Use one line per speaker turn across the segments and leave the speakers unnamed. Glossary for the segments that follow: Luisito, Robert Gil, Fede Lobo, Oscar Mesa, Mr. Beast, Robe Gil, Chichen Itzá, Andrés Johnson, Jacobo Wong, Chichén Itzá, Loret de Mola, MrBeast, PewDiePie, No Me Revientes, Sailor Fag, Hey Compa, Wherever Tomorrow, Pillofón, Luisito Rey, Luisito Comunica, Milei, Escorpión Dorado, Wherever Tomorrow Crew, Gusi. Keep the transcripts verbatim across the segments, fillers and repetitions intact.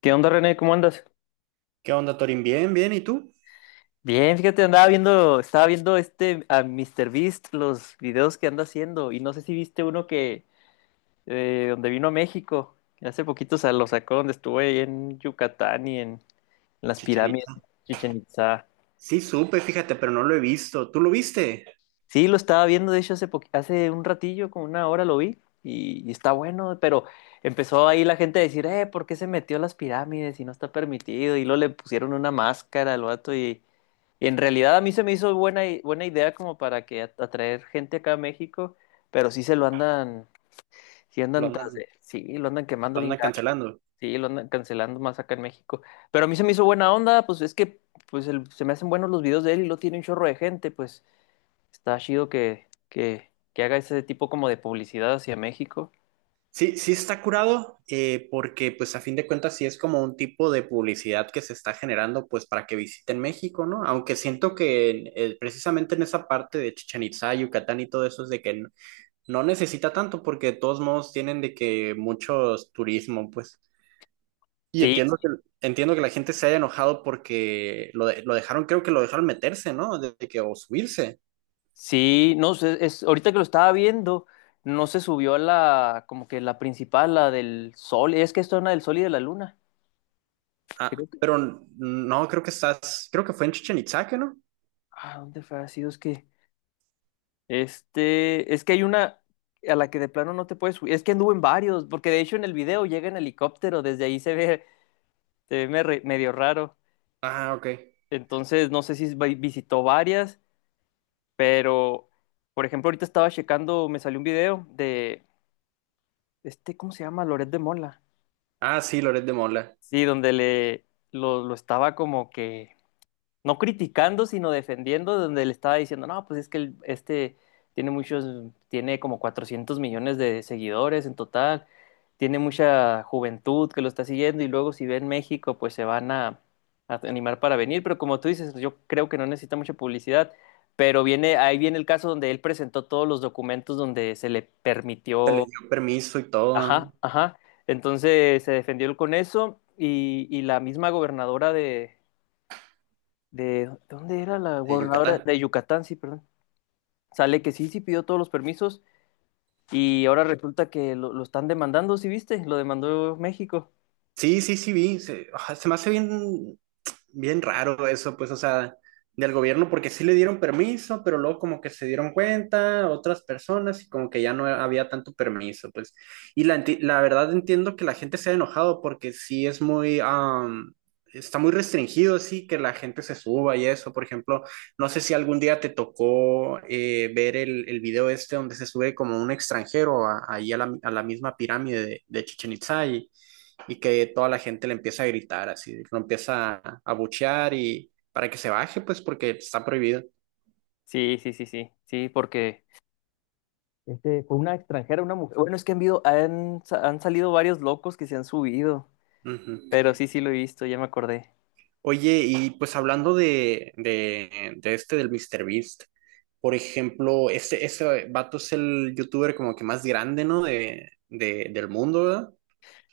¿Qué onda, René? ¿Cómo andas?
¿Qué onda, Torín? Bien, bien, ¿y tú?
Bien, fíjate, andaba viendo, estaba viendo este a míster Beast, los videos que anda haciendo, y no sé si viste uno que eh, donde vino a México, que hace poquito se lo sacó donde estuve ahí en Yucatán y en, en las pirámides,
Chichenita.
Chichen Itzá.
Sí, supe, fíjate, pero no lo he visto. ¿Tú lo viste?
Sí, lo estaba viendo, de hecho, hace, poqu- hace un ratillo, como una hora lo vi, y, y está bueno, pero empezó ahí la gente a decir, eh, ¿por qué se metió a las pirámides y no está permitido? Y luego le pusieron una máscara al vato, y, y en realidad a mí se me hizo buena, i- buena idea como para que at- atraer gente acá a México, pero sí se lo andan, sí
Lo
andan tras
andan,
de, sí, lo andan quemando
lo
bien
andan
gacho, ¿no?
cancelando.
Sí, lo andan cancelando más acá en México, pero a mí se me hizo buena onda, pues es que, pues el- se me hacen buenos los videos de él y lo tiene un chorro de gente, pues. Está chido que, que, que haga ese tipo como de publicidad hacia México.
Sí, sí está curado, eh, porque pues a fin de cuentas sí es como un tipo de publicidad que se está generando pues para que visiten México, ¿no? Aunque siento que en- eh, precisamente en esa parte de Chichén Itzá, Yucatán y todo eso es de que no, no necesita tanto porque de todos modos tienen de que muchos turismo, pues. Y
Sí,
entiendo que, entiendo que la gente se haya enojado porque lo, de- lo dejaron, creo que lo dejaron meterse, ¿no? De de que o subirse.
sí, no sé, es, ahorita que lo estaba viendo, no se subió a la, como que la principal, la del sol, es que esto es una del sol y de la luna.
Ah,
Creo que,
pero no, creo que estás, creo que fue en Chichen Itzá, ¿que ¿no?
ah, ¿dónde fue? Ha sido, es que, este, es que hay una a la que de plano no te puedes subir, es que anduvo en varios, porque de hecho en el video llega en helicóptero, desde ahí se ve, se ve me- medio raro.
Ah, ok.
Entonces, no sé si vi- visitó varias. Pero, por ejemplo, ahorita estaba checando, me salió un video de este, ¿cómo se llama? Loret de Mola.
Ah, sí, Loret de Mola.
Sí, donde le lo, lo estaba como que no criticando, sino defendiendo, donde le estaba diciendo, no, pues es que el- este tiene muchos, tiene como cuatrocientos millones de seguidores en total, tiene mucha juventud que lo está siguiendo y luego si ven México, pues se van a, a animar para venir, pero como tú dices, yo creo que no necesita mucha publicidad, pero viene, ahí viene el caso donde él presentó todos los documentos donde se le
Se le
permitió,
dio permiso y todo, ¿no?
ajá, ajá, entonces se defendió él con eso, y, y la misma gobernadora de de ¿dónde era la
De
gobernadora?
Yucatán.
De Yucatán, sí, perdón. Sale que sí, sí pidió todos los permisos y ahora resulta que lo, lo están demandando, ¿sí viste? Lo demandó México.
Sí, sí, sí, vi. Se, ah, se me hace bien, bien raro eso, pues, o sea, del gobierno, porque sí le dieron permiso, pero luego como que se dieron cuenta otras personas y como que ya no había tanto permiso, pues. Y la, enti- la verdad entiendo que la gente se ha enojado porque sí es muy, am, está muy restringido, sí, que la gente se suba y eso. Por ejemplo, no sé si algún día te tocó eh, ver el, el video este donde se sube como un extranjero a- ahí a la, a la misma pirámide de, de Chichén Itzá y y que toda la gente le empieza a gritar, así, lo empieza a, abuchear y para que se baje, pues porque está prohibido.
Sí, sí, sí, sí, sí, porque, Este, fue una extranjera, una mujer. Bueno, es que han, habido- han, sa- han salido varios locos que se han subido,
Ujú.
pero sí, sí lo he visto, ya me acordé.
Oye, y pues hablando de, de, de este del míster Beast, por ejemplo, ese, ese vato es el youtuber como que más grande, ¿no? De, de- del mundo, ¿verdad?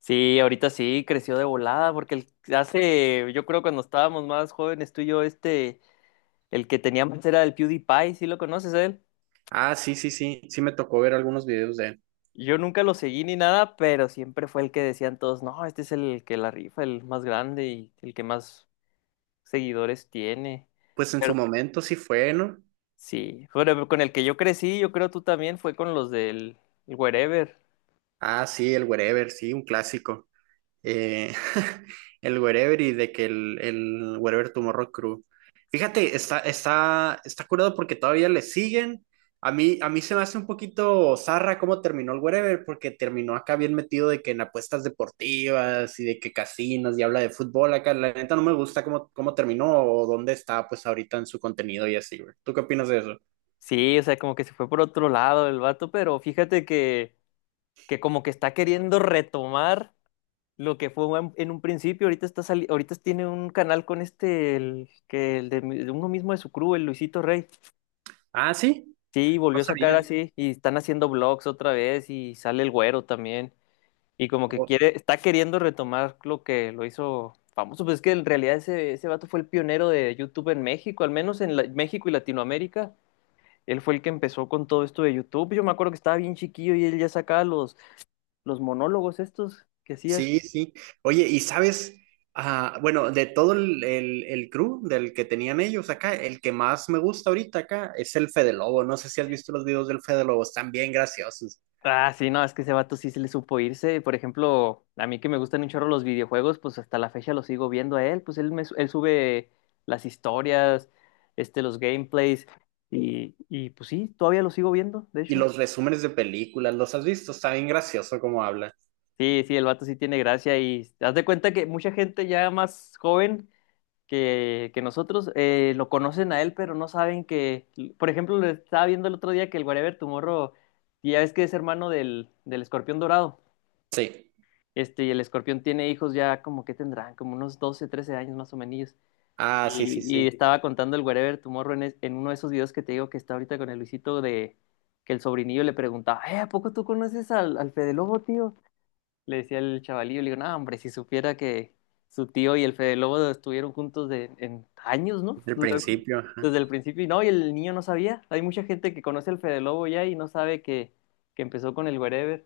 Sí, ahorita sí, creció de volada, porque el- hace, yo creo cuando estábamos más jóvenes tú y yo, este, el que teníamos era el PewDiePie, ¿sí lo conoces a él?
Ah, sí, sí, sí, sí me tocó ver algunos videos de él.
Yo nunca lo seguí ni nada, pero siempre fue el que decían todos, no, este es el que la rifa, el más grande y el que más seguidores tiene.
Pues en
Pero
su momento sí fue, ¿no?
sí, bueno, con el que yo crecí, yo creo tú también, fue con los del Wherever.
Ah, sí, el Wherever, sí, un clásico. eh, el Wherever y de que el, el Wherever Tomorrow Crew. Fíjate, está, está, está curado porque todavía le siguen. A mí, a mí se me hace un poquito zarra cómo terminó el Wherever, porque terminó acá bien metido de que en apuestas deportivas y de que casinos y habla de fútbol acá. La neta no me gusta cómo, cómo terminó o dónde está pues ahorita en su contenido y así, güey. ¿Tú qué opinas de eso?
Sí, o sea, como que se fue por otro lado el vato, pero fíjate que, que como que está queriendo retomar lo que fue en en un principio. Ahorita está sali- ahorita tiene un canal con este, el, que el de, mi- de uno mismo de su crew, el Luisito Rey.
Ah, sí,
Sí, volvió a
pasa
sacar
bien.
así y están haciendo vlogs otra vez y sale el güero también y como que quiere, está queriendo retomar lo que lo hizo famoso, pues es que en realidad ese, ese vato fue el pionero de YouTube en México, al menos en la- México y Latinoamérica, él fue el que empezó con todo esto de YouTube, yo me acuerdo que estaba bien chiquillo y él ya sacaba los, los monólogos estos que hacía.
Sí, sí. Oye, y sabes, ah, bueno, de todo el, el, el crew del que tenían ellos acá, el que más me gusta ahorita acá es el Fede Lobo. No sé si has visto los videos del Fede Lobo, están bien graciosos.
Ah, sí, no, es que ese vato sí se le supo irse. Por ejemplo, a mí que me gustan un chorro los videojuegos, pues hasta la fecha lo sigo viendo a él. Pues él, me, su- él sube las historias, este, los gameplays, y, y pues sí, todavía lo sigo viendo, de
Y
hecho.
los resúmenes de películas, ¿los has visto? Está bien gracioso como habla.
Sí, sí, el vato sí tiene gracia y haz de cuenta que mucha gente ya más joven que, que nosotros eh, lo conocen a él, pero no saben que, por ejemplo, lo estaba viendo el otro día que el Wherever Tomorrow, y ya ves que es hermano del, del Escorpión Dorado.
Sí.
Este, y el escorpión tiene hijos ya como que tendrán, como unos doce, trece años más o menos.
Ah, sí,
Y,
sí,
y
sí.
estaba contando el Wherever Tomorrow en, es- en uno de esos videos que te digo que está ahorita con el Luisito de que el sobrinillo le preguntaba, eh, ¿a poco tú conoces al, al Fede Lobo, tío? Le decía el chavalillo, le digo, no, hombre, si supiera que su tío y el Fede Lobo estuvieron juntos de, en años, ¿no?
Del
Duraron
principio.
desde el principio y no, y el niño no sabía. Hay mucha gente que conoce al Fede Lobo ya y no sabe que, que empezó con el Wherever.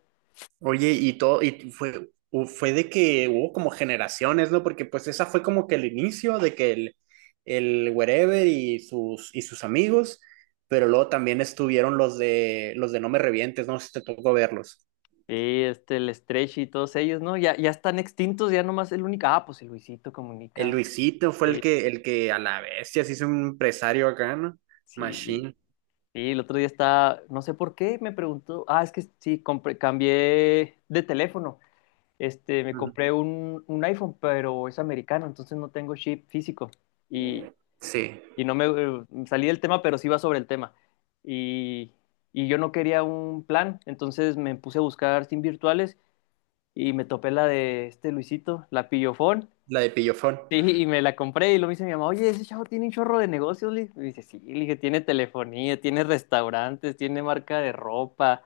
Oye, y todo, y fue, u- fue de que hubo como generaciones, ¿no? Porque pues esa fue como que el inicio de que el, el Wherever y sus, y sus amigos, pero luego también estuvieron los de, los de No Me Revientes, no sé si te tocó verlos.
Sí, este, el Stretch y todos ellos, ¿no? Ya, ya están extintos, ya nomás el único. Ah, pues el Luisito
El
Comunica.
Luisito fue el
Eh,
que, el que a la bestia se hizo un empresario acá, ¿no?
sí,
Machine.
sí, el otro día está, no sé por qué, me preguntó. Ah, es que sí, compré, cambié de teléfono. Este, me
Ujú.
compré un, un iPhone, pero es americano, entonces no tengo chip físico. Y,
Sí,
y no me eh, salí del tema, pero sí va sobre el tema. Y, y yo no quería un plan, entonces me puse a buscar SIM virtuales y me topé la de este Luisito, la Pillofón.
la de Pillofón.
Sí, y me la compré y lo me dice mi mamá, oye, ese chavo tiene un chorro de negocios. Le dije, y dice, sí, le dije, tiene telefonía, tiene restaurantes, tiene marca de ropa,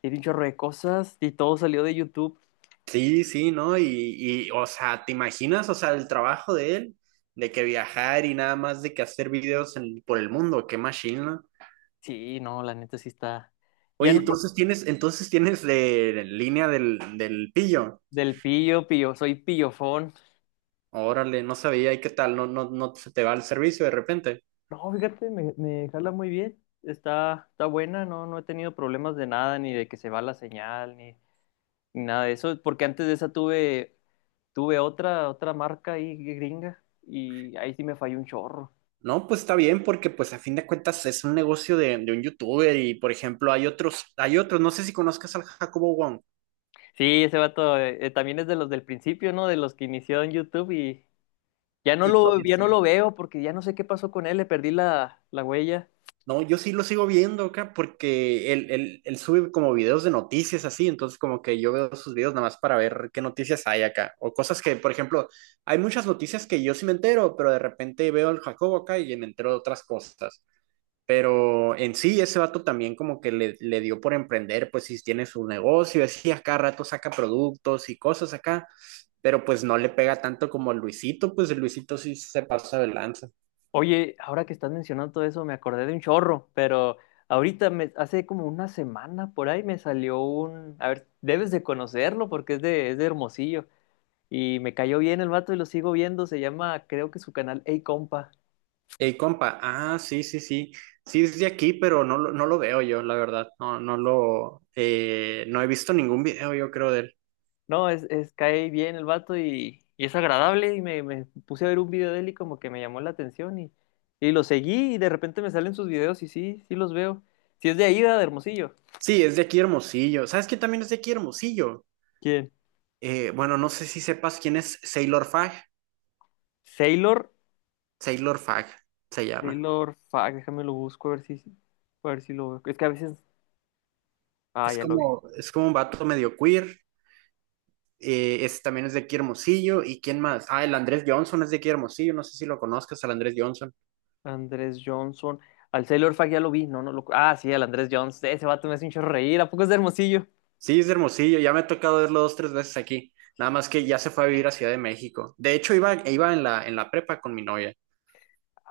tiene un chorro de cosas y todo salió de YouTube.
Sí, sí, ¿no? Y, y, o sea, ¿te imaginas, o sea, el trabajo de él, de que viajar y nada más de que hacer videos en- por el mundo, qué machine, ¿no?
Sí, no, la neta sí está. Ya
Oye,
no,
entonces tienes, entonces tienes de, línea del, del pillo.
del pillo, pillo, soy pillofón.
Órale, no sabía, ¿y qué tal? No, no, no se te va el servicio de repente.
No, fíjate, me, me jala muy bien. Está, está buena, no, no he tenido problemas de nada, ni de que se va la señal, ni, ni nada de eso, porque antes de esa tuve, tuve otra, otra marca ahí gringa y ahí sí me falló un chorro.
No, pues está bien, porque pues a fin de cuentas es un negocio de, de un youtuber y, por ejemplo, hay otros, hay otros, no sé si conozcas al Jacobo Wong.
Sí, ese vato eh, eh, también es de los del principio, ¿no? De los que inició en YouTube y ya no
Y
lo,
todavía
ya no lo
sí.
veo porque ya no sé qué pasó con él, le perdí la, la huella.
No, yo sí lo sigo viendo acá porque él, él, él sube como videos de noticias así, entonces como que yo veo sus videos nada más para ver qué noticias hay acá, o cosas que, por ejemplo, hay muchas noticias que yo sí me entero, pero de repente veo al Jacobo acá y me entero de otras cosas, pero en sí ese vato también como que le, le dio por emprender, pues si tiene su negocio, así acá rato saca productos y cosas acá, pero pues no le pega tanto como el Luisito, pues el Luisito sí se pasa de lanza.
Oye, ahora que estás mencionando todo eso, me acordé de un chorro, pero ahorita me, hace como una semana por ahí me salió un, a ver, debes de conocerlo porque es de, es de Hermosillo y me cayó bien el vato y lo sigo viendo, se llama, creo que su canal Hey Compa.
Ey, compa, ah, sí, sí, sí, sí es de aquí, pero no, lo- no lo veo yo, la verdad, no, no lo, eh, no he visto ningún video, yo creo, de él.
No, es, es cae bien el vato y, y es agradable y me, me puse a ver un video de él y como que me llamó la atención y, y lo seguí y de repente me salen sus videos y sí, sí los veo. Si es de ahí, ¿verdad? De Hermosillo.
Sí, es de aquí Hermosillo, ¿sabes quién también es de aquí Hermosillo?
¿Quién?
Eh, bueno, no sé si sepas quién es Sailor Fag,
Sailor,
Sailor Fag se llama,
Sailor, fuck, déjame lo busco a ver si, a ver si lo veo. Es que a veces, ah,
es
ya lo vi.
como, es como un vato medio queer, eh, ese también es de aquí Hermosillo, ¿y quién más? Ah, el Andrés Johnson es de aquí Hermosillo, no sé si lo conozcas, al Andrés Johnson.
Andrés Johnson, al Sailor Fag ya lo vi, no, no lo, ah, sí, al Andrés Johnson, ese vato me hace un chorro reír, ¿a poco es de Hermosillo?
Sí, es de Hermosillo, ya me ha tocado verlo dos, tres veces aquí. Nada más que ya se fue a vivir a Ciudad de México. De hecho, iba, e iba en la, en la prepa con mi novia.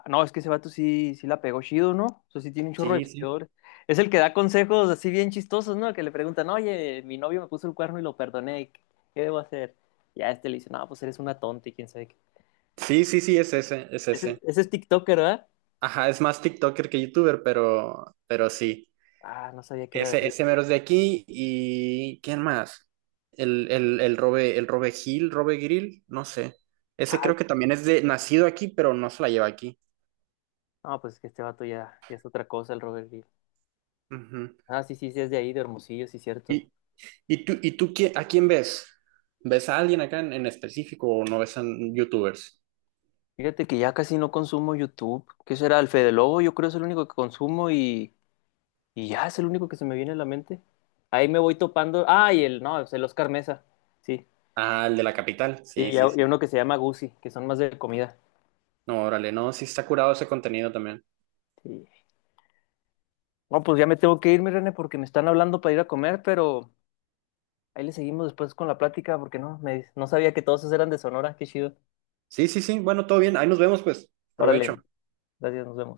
No, es que ese vato sí, sí la pegó chido, ¿no? O sea, sí tiene un chorro de
Sí, sí.
seguidores. Es el que da consejos así bien chistosos, ¿no? Que le preguntan, oye, mi novio me puso el cuerno y lo perdoné, ¿qué qué debo hacer? Y a este le dice, no, pues eres una tonta y quién sabe qué.
Sí, sí, sí, es ese, es
Ese,
ese.
ese es TikToker, ¿verdad?
Ajá, es más TikToker que YouTuber, pero, pero sí.
Ah, no sabía que era de
Ese, ese
ahí.
mero es de aquí. ¿Y quién más? El, el, el Robe, el Robe Gil, Robe Grill, no sé. Ese
Ah,
creo que también es de nacido aquí, pero no se la lleva aquí.
no, pues es que este vato ya, ya es otra cosa, el Robert Gil.
Ujú.
Ah, sí, sí, sí, es de ahí, de Hermosillo, sí, cierto.
Y, ¿y tú, y tú qui- a quién ves? ¿Ves a alguien acá en, en específico o no ves a youtubers?
Fíjate que ya casi no consumo YouTube. ¿Qué será? El Fede Lobo, yo creo es el único que consumo. Y Y ya es el único que se me viene a la mente. Ahí me voy topando. Ah, y el, no, es el Oscar Mesa. Sí.
Ah, el de la capital.
Sí,
Sí,
y,
sí,
a-
sí.
y a uno que se llama Gusi, que son más de comida.
No, órale, no, sí está curado ese contenido también.
Sí. No, pues ya me tengo que irme, René, porque me están hablando para ir a comer, pero ahí le seguimos después con la plática, porque no, me, no sabía que todos esos eran de Sonora. Qué chido.
Sí, sí, sí. Bueno, todo bien. Ahí nos vemos, pues. Provecho.
Órale, gracias, nos vemos.